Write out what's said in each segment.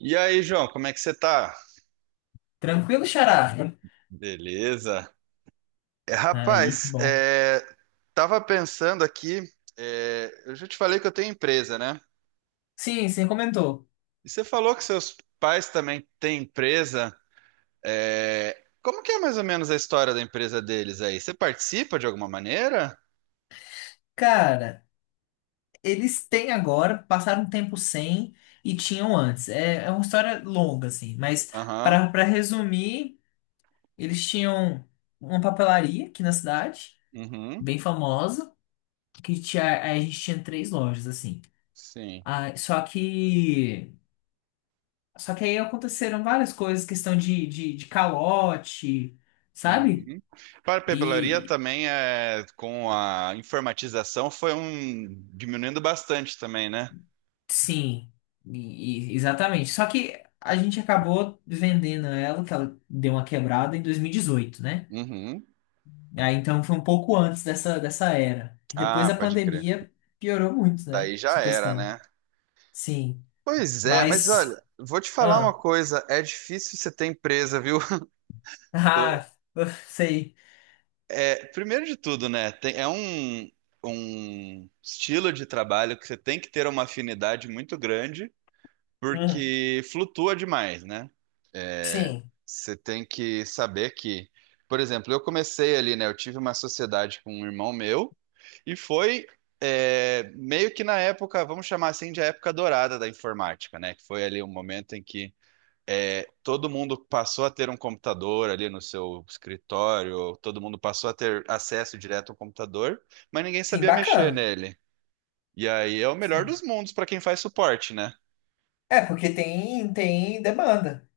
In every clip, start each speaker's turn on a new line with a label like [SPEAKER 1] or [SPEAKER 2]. [SPEAKER 1] E aí, João, como é que você tá?
[SPEAKER 2] Tranquilo, Xará?
[SPEAKER 1] Beleza. É,
[SPEAKER 2] Aí, que
[SPEAKER 1] rapaz,
[SPEAKER 2] bom.
[SPEAKER 1] é, tava pensando aqui, eu já te falei que eu tenho empresa, né?
[SPEAKER 2] Sim, você comentou.
[SPEAKER 1] E você falou que seus pais também têm empresa. Como que é mais ou menos a história da empresa deles aí? Você participa de alguma maneira?
[SPEAKER 2] Cara, eles têm agora, passaram um tempo sem e tinham antes. É, é uma história longa, assim, mas
[SPEAKER 1] Aham.
[SPEAKER 2] para resumir, eles tinham uma papelaria aqui na cidade,
[SPEAKER 1] Uhum.
[SPEAKER 2] bem famosa, que tinha, aí a gente tinha três lojas, assim.
[SPEAKER 1] Sim.
[SPEAKER 2] Ah, só que. Só que aí aconteceram várias coisas, questão de, de calote, sabe?
[SPEAKER 1] Uhum. Papelaria
[SPEAKER 2] e
[SPEAKER 1] também é com a informatização foi um diminuindo bastante também, né?
[SPEAKER 2] Sim, exatamente. Só que a gente acabou vendendo ela, que ela deu uma quebrada em 2018, né?
[SPEAKER 1] Uhum.
[SPEAKER 2] Aí então foi um pouco antes dessa, dessa era, que depois
[SPEAKER 1] Ah,
[SPEAKER 2] da
[SPEAKER 1] pode crer.
[SPEAKER 2] pandemia piorou muito, né?
[SPEAKER 1] Daí já
[SPEAKER 2] Essa
[SPEAKER 1] era,
[SPEAKER 2] questão.
[SPEAKER 1] né?
[SPEAKER 2] Sim,
[SPEAKER 1] Pois é, mas olha,
[SPEAKER 2] mas.
[SPEAKER 1] vou te falar uma
[SPEAKER 2] Ah,
[SPEAKER 1] coisa, é difícil você ter empresa, viu? Eu-
[SPEAKER 2] ah, sei.
[SPEAKER 1] É, primeiro de tudo, né? Um estilo de trabalho que você tem que ter uma afinidade muito grande,
[SPEAKER 2] Uhum.
[SPEAKER 1] porque flutua demais, né?
[SPEAKER 2] Sim,
[SPEAKER 1] Você tem que saber que, por exemplo, eu comecei ali, né? Eu tive uma sociedade com um irmão meu, e foi meio que na época, vamos chamar assim, de época dourada da informática, né? Que foi ali um momento em que todo mundo passou a ter um computador ali no seu escritório, todo mundo passou a ter acesso direto ao computador, mas ninguém
[SPEAKER 2] sim,
[SPEAKER 1] sabia mexer
[SPEAKER 2] bacana.
[SPEAKER 1] nele. E aí é o melhor
[SPEAKER 2] Sim.
[SPEAKER 1] dos mundos para quem faz suporte, né?
[SPEAKER 2] É, porque tem demanda,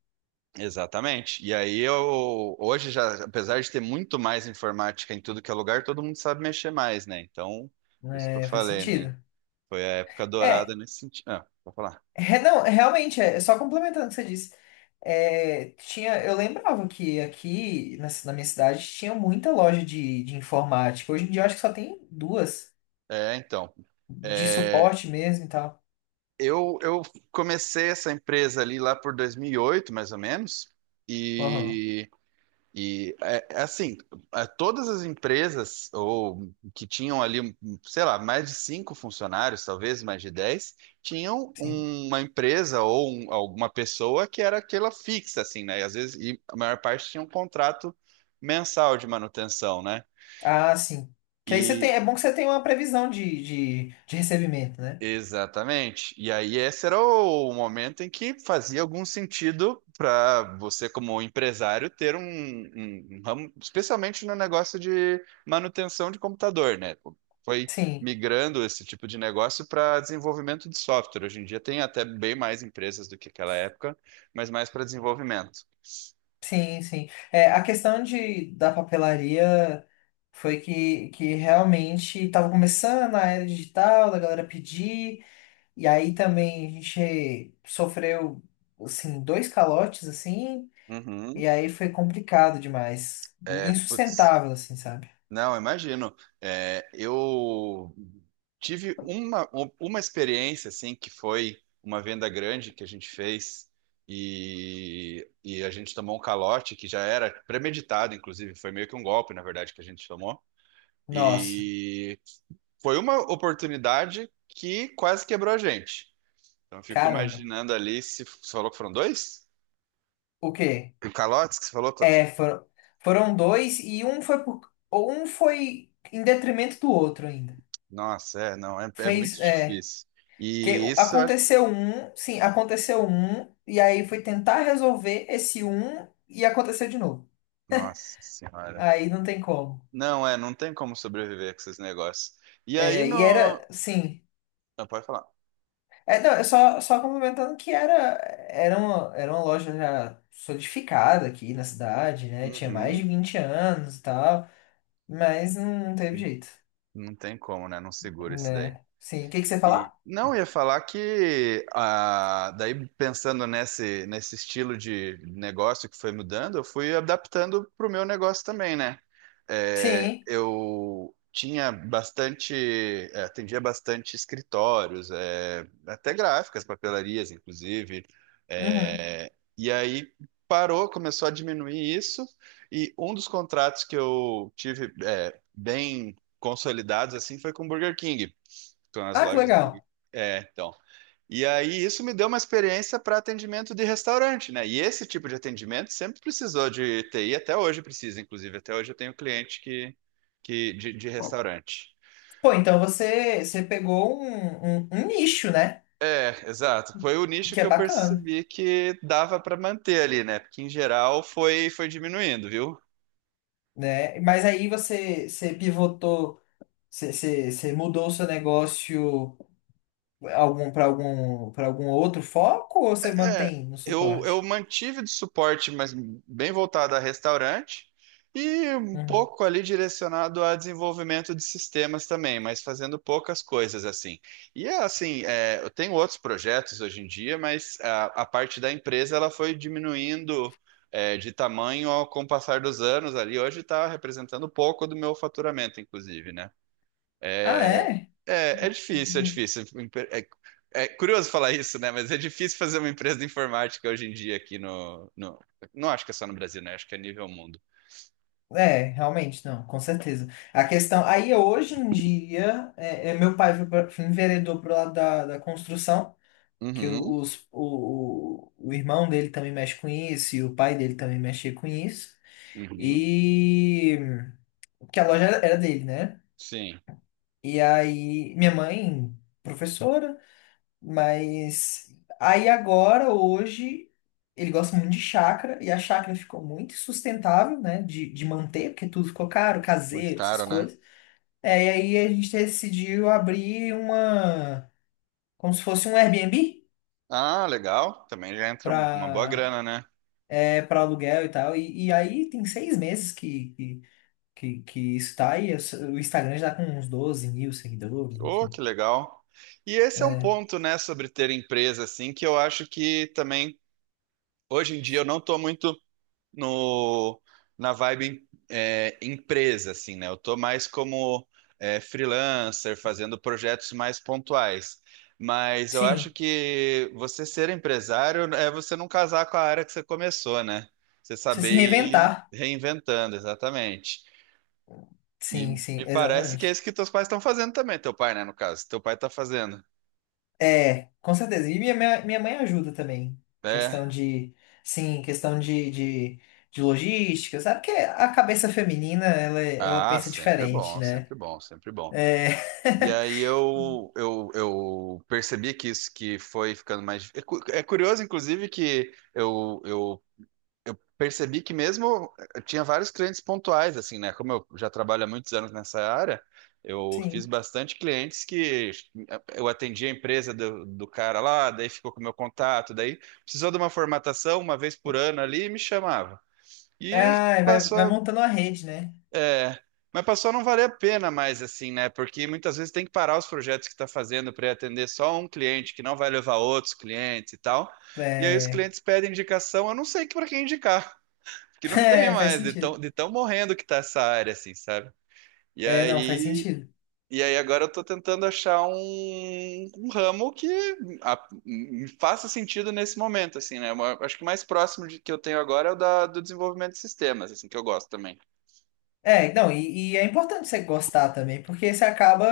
[SPEAKER 1] Exatamente. E aí eu hoje já, apesar de ter muito mais informática em tudo que é lugar, todo mundo sabe mexer mais, né? Então, por isso que eu
[SPEAKER 2] né? Faz
[SPEAKER 1] falei, né?
[SPEAKER 2] sentido.
[SPEAKER 1] Foi a época dourada
[SPEAKER 2] é
[SPEAKER 1] nesse sentido. Ah, vou falar.
[SPEAKER 2] É, não, é, realmente, é só complementando o que você disse. É, tinha, eu lembrava que aqui na, na minha cidade tinha muita loja de informática. Hoje em dia eu acho que só tem duas
[SPEAKER 1] É, então.
[SPEAKER 2] de
[SPEAKER 1] É,
[SPEAKER 2] suporte mesmo e tal.
[SPEAKER 1] eu comecei essa empresa ali lá por 2008, mais ou menos,
[SPEAKER 2] Aham,
[SPEAKER 1] e, é, é assim, é, todas as empresas ou que tinham ali, um, sei lá, mais de cinco funcionários, talvez mais de dez, tinham
[SPEAKER 2] sim.
[SPEAKER 1] uma empresa ou alguma pessoa que era aquela fixa, assim, né? E às vezes, e a maior parte tinha um contrato mensal de manutenção, né?
[SPEAKER 2] Ah, sim. Que aí você tem, é bom que você tem uma previsão de, de recebimento, né?
[SPEAKER 1] Exatamente. E aí esse era o momento em que fazia algum sentido para você, como empresário, ter um ramo, especialmente no negócio de manutenção de computador, né? Foi
[SPEAKER 2] Sim,
[SPEAKER 1] migrando esse tipo de negócio para desenvolvimento de software. Hoje em dia tem até bem mais empresas do que aquela época, mas mais para desenvolvimento.
[SPEAKER 2] sim, sim. É, a questão de, da papelaria foi que realmente estava começando a era digital, da galera pedir. E aí também a gente sofreu, assim, dois calotes, assim,
[SPEAKER 1] Uhum.
[SPEAKER 2] e aí foi complicado demais.
[SPEAKER 1] É, putz.
[SPEAKER 2] Insustentável, assim, sabe?
[SPEAKER 1] Não, imagino. É, eu tive uma experiência assim que foi uma venda grande que a gente fez a gente tomou um calote que já era premeditado, inclusive foi meio que um golpe, na verdade, que a gente tomou.
[SPEAKER 2] Nossa,
[SPEAKER 1] E foi uma oportunidade que quase quebrou a gente. Então eu fico
[SPEAKER 2] caramba.
[SPEAKER 1] imaginando ali se você falou que foram dois?
[SPEAKER 2] O quê?
[SPEAKER 1] O calote que você falou,
[SPEAKER 2] É, foram, foram dois e um foi por, ou um foi em detrimento do outro ainda.
[SPEAKER 1] nossa, é, não, é
[SPEAKER 2] Fez,
[SPEAKER 1] muito
[SPEAKER 2] é,
[SPEAKER 1] difícil. E
[SPEAKER 2] que
[SPEAKER 1] isso, eu acho-
[SPEAKER 2] aconteceu um, sim, aconteceu um, e aí foi tentar resolver esse um e aconteceu de novo.
[SPEAKER 1] Nossa senhora.
[SPEAKER 2] Aí não tem como.
[SPEAKER 1] Não, é, não tem como sobreviver com esses negócios. E aí
[SPEAKER 2] É, e
[SPEAKER 1] no.
[SPEAKER 2] era, sim.
[SPEAKER 1] Não, pode falar.
[SPEAKER 2] É, não, é só, só complementando que era, era uma loja já solidificada aqui na cidade, né? Tinha mais
[SPEAKER 1] Uhum.
[SPEAKER 2] de 20 anos e tal, mas não teve
[SPEAKER 1] E
[SPEAKER 2] jeito,
[SPEAKER 1] não tem como, né? Não segura isso daí.
[SPEAKER 2] né? Sim, o que que você ia
[SPEAKER 1] E,
[SPEAKER 2] falar?
[SPEAKER 1] não, ia falar que ah, daí pensando nesse estilo de negócio que foi mudando, eu fui adaptando para o meu negócio também, né? É,
[SPEAKER 2] Sim,
[SPEAKER 1] eu tinha bastante, é, atendia bastante escritórios, é, até gráficas, papelarias, inclusive.
[SPEAKER 2] uhum.
[SPEAKER 1] É, e aí parou, começou a diminuir isso, e um dos contratos que eu tive é, bem consolidados assim foi com o Burger King. Estão nas
[SPEAKER 2] Ah, que
[SPEAKER 1] lojas do Burger
[SPEAKER 2] legal.
[SPEAKER 1] King. É, então. E aí isso me deu uma experiência para atendimento de restaurante, né? E esse tipo de atendimento sempre precisou de TI, até hoje precisa, inclusive. Até hoje eu tenho cliente que, de restaurante.
[SPEAKER 2] Pô, então você, você, pegou um, um nicho, né?
[SPEAKER 1] É, exato. Foi o nicho
[SPEAKER 2] Que
[SPEAKER 1] que
[SPEAKER 2] é
[SPEAKER 1] eu
[SPEAKER 2] bacana,
[SPEAKER 1] percebi que dava para manter ali, né? Porque em geral foi, foi diminuindo, viu?
[SPEAKER 2] né? Mas aí você pivotou, você, você mudou o seu negócio para algum outro foco ou você
[SPEAKER 1] É,
[SPEAKER 2] mantém no
[SPEAKER 1] eu
[SPEAKER 2] suporte?
[SPEAKER 1] mantive de suporte, mas bem voltado a restaurante e um
[SPEAKER 2] Uhum.
[SPEAKER 1] pouco ali direcionado a desenvolvimento de sistemas também, mas fazendo poucas coisas assim. E é assim, é, eu tenho outros projetos hoje em dia, mas a parte da empresa ela foi diminuindo é, de tamanho ao, com o passar dos anos ali. Hoje está representando pouco do meu faturamento, inclusive, né?
[SPEAKER 2] Ah, é?
[SPEAKER 1] É, é difícil, é difícil. É, é curioso falar isso, né? Mas é difícil fazer uma empresa de informática hoje em dia aqui no... Não acho que é só no Brasil, né? Acho que é nível mundo.
[SPEAKER 2] É, realmente, não, com certeza. A questão. Aí, hoje em dia, meu pai foi enveredou pro lado da, da construção, que
[SPEAKER 1] Uhum,
[SPEAKER 2] o irmão dele também mexe com isso, e o pai dele também mexia com isso.
[SPEAKER 1] uhum.
[SPEAKER 2] E. Porque a loja era dele, né?
[SPEAKER 1] Sim,
[SPEAKER 2] E aí, minha mãe, professora. Mas aí agora, hoje, ele gosta muito de chácara e a chácara ficou muito sustentável, né, de manter, porque tudo ficou caro,
[SPEAKER 1] muito
[SPEAKER 2] caseiro, essas
[SPEAKER 1] caro, né?
[SPEAKER 2] coisas. É, e aí a gente decidiu abrir uma, como se fosse um Airbnb
[SPEAKER 1] Ah, legal. Também já entra uma boa
[SPEAKER 2] para
[SPEAKER 1] grana, né?
[SPEAKER 2] para aluguel e tal. E aí tem 6 meses que, que isso tá aí. O Instagram já tá com uns 12 mil seguidores,
[SPEAKER 1] Oh,
[SPEAKER 2] enfim.
[SPEAKER 1] que legal. E esse é um
[SPEAKER 2] É,
[SPEAKER 1] ponto, né, sobre ter empresa, assim, que eu acho que também, hoje em dia, eu não tô muito. No, na vibe é, empresa, assim, né? Eu tô mais como é, freelancer, fazendo projetos mais pontuais. Mas eu acho
[SPEAKER 2] sim,
[SPEAKER 1] que você ser empresário é você não casar com a área que você começou, né? Você
[SPEAKER 2] precisa se
[SPEAKER 1] saber ir
[SPEAKER 2] reinventar.
[SPEAKER 1] reinventando, exatamente. E
[SPEAKER 2] Sim, sim,
[SPEAKER 1] me parece que é
[SPEAKER 2] exatamente.
[SPEAKER 1] isso que teus pais estão fazendo também, teu pai, né, no caso. Teu pai tá fazendo.
[SPEAKER 2] É, com certeza. E minha, minha mãe ajuda também.
[SPEAKER 1] É.
[SPEAKER 2] Questão de, sim, questão de, de logística, sabe? Porque a cabeça feminina, ela
[SPEAKER 1] Ah,
[SPEAKER 2] pensa
[SPEAKER 1] sempre
[SPEAKER 2] diferente,
[SPEAKER 1] bom,
[SPEAKER 2] né?
[SPEAKER 1] sempre bom, sempre bom.
[SPEAKER 2] É,
[SPEAKER 1] E aí eu percebi que isso que foi ficando mais. É curioso, inclusive, que eu percebi que mesmo eu tinha vários clientes pontuais, assim, né? Como eu já trabalho há muitos anos nessa área, eu fiz
[SPEAKER 2] sim.
[SPEAKER 1] bastante clientes que eh, eu atendi a empresa do cara lá, daí ficou com o meu contato, daí precisou de uma formatação uma vez por ano ali e me chamava. E
[SPEAKER 2] Ah, vai
[SPEAKER 1] passou,
[SPEAKER 2] montando uma rede, né?
[SPEAKER 1] é, mas passou a não valer a pena mais, assim, né? Porque muitas vezes tem que parar os projetos que está fazendo para atender só um cliente, que não vai levar outros clientes e tal. E aí os
[SPEAKER 2] É,
[SPEAKER 1] clientes pedem indicação, eu não sei para quem indicar, que não tem
[SPEAKER 2] é, faz
[SPEAKER 1] mais,
[SPEAKER 2] sentido.
[SPEAKER 1] de tão morrendo que tá essa área, assim, sabe? E
[SPEAKER 2] É, não, faz
[SPEAKER 1] aí,
[SPEAKER 2] sentido.
[SPEAKER 1] e aí agora eu tô tentando achar um, um ramo que me faça sentido nesse momento, assim, né? Eu acho que o mais próximo de, que eu tenho agora é do desenvolvimento de sistemas, assim, que eu gosto também.
[SPEAKER 2] É, não, e é importante você gostar também, porque você acaba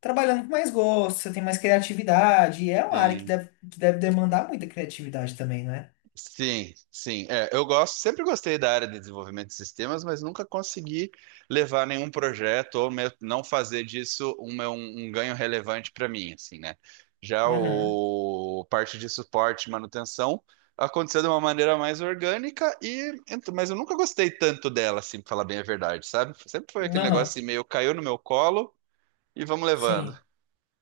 [SPEAKER 2] trabalhando com mais gosto, você tem mais criatividade, e é uma área
[SPEAKER 1] Sim.
[SPEAKER 2] que deve demandar muita criatividade também, não é?
[SPEAKER 1] Sim, sim. É, eu gosto, sempre gostei da área de desenvolvimento de sistemas, mas nunca consegui levar nenhum projeto ou mesmo não fazer disso um, um ganho relevante para mim, assim, né? Já
[SPEAKER 2] Uhum.
[SPEAKER 1] o parte de suporte e manutenção aconteceu de uma maneira mais orgânica mas eu nunca gostei tanto dela, assim, para falar bem a verdade, sabe? Sempre foi aquele negócio
[SPEAKER 2] Aham.
[SPEAKER 1] assim, meio caiu no meu colo e vamos levando.
[SPEAKER 2] Sim,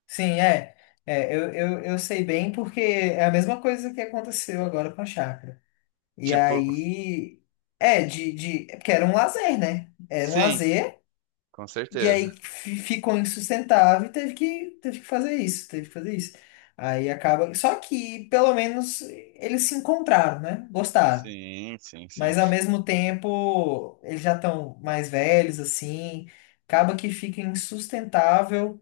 [SPEAKER 2] sim, é. É, eu, eu sei bem porque é a mesma coisa que aconteceu agora com a chácara. E
[SPEAKER 1] Tipo,
[SPEAKER 2] aí, de porque era um lazer, né? Era um
[SPEAKER 1] sim,
[SPEAKER 2] lazer,
[SPEAKER 1] com
[SPEAKER 2] e
[SPEAKER 1] certeza.
[SPEAKER 2] aí ficou insustentável e teve que fazer isso, teve que fazer isso. Aí acaba. Só que, pelo menos, eles se encontraram, né? Gostaram.
[SPEAKER 1] Sim, sim, sim.
[SPEAKER 2] Mas ao mesmo tempo, eles já estão mais velhos, assim. Acaba que fica insustentável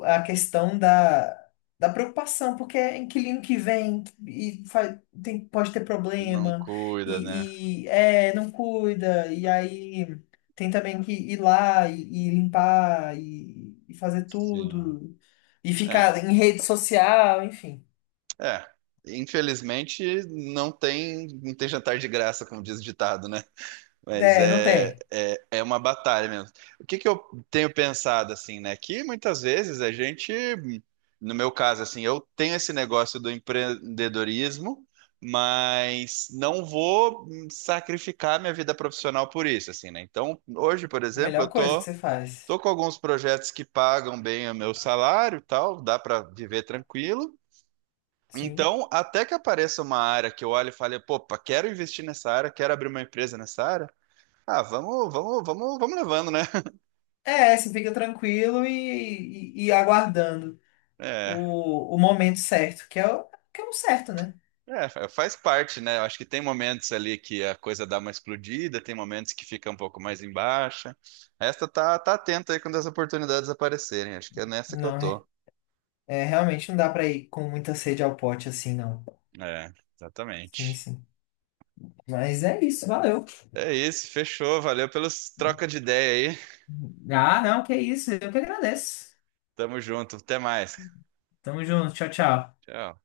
[SPEAKER 2] a questão da, da preocupação, porque é inquilino que vem e faz, tem, pode ter
[SPEAKER 1] Não
[SPEAKER 2] problema,
[SPEAKER 1] cuida, né?
[SPEAKER 2] e não cuida, e aí tem também que ir lá e limpar e fazer
[SPEAKER 1] Sim.
[SPEAKER 2] tudo, e
[SPEAKER 1] É,
[SPEAKER 2] ficar em rede social, enfim.
[SPEAKER 1] é. Infelizmente, não tem, não tem jantar de graça, como diz o ditado, né? Mas
[SPEAKER 2] É, não tem.
[SPEAKER 1] é uma batalha mesmo. O que que eu tenho pensado, assim, né? Que muitas vezes a gente, no meu caso, assim, eu tenho esse negócio do empreendedorismo, mas não vou sacrificar minha vida profissional por isso, assim, né? Então, hoje, por
[SPEAKER 2] A
[SPEAKER 1] exemplo,
[SPEAKER 2] melhor coisa que você faz.
[SPEAKER 1] tô com alguns projetos que pagam bem o meu salário e tal, dá para viver tranquilo.
[SPEAKER 2] Sim.
[SPEAKER 1] Então, até que apareça uma área que eu olhe e fale, pô, pá, quero investir nessa área, quero abrir uma empresa nessa área. Ah, vamos, vamos, vamos, vamos levando, né?
[SPEAKER 2] É, você fica tranquilo e, e aguardando
[SPEAKER 1] É,
[SPEAKER 2] o momento certo, que é o certo, né?
[SPEAKER 1] Faz parte, né? Eu acho que tem momentos ali que a coisa dá uma explodida, tem momentos que fica um pouco mais em baixa. Tá atento aí quando as oportunidades aparecerem. Acho que é nessa que eu
[SPEAKER 2] Não é
[SPEAKER 1] tô.
[SPEAKER 2] É, realmente não dá pra ir com muita sede ao pote assim, não.
[SPEAKER 1] É,
[SPEAKER 2] Sim,
[SPEAKER 1] exatamente.
[SPEAKER 2] sim. Mas é isso, valeu.
[SPEAKER 1] É isso, fechou. Valeu pelas trocas de ideia aí.
[SPEAKER 2] Ah, não, que isso. Eu que agradeço.
[SPEAKER 1] Tamo junto. Até mais.
[SPEAKER 2] Tamo junto. Tchau, tchau.
[SPEAKER 1] Tchau.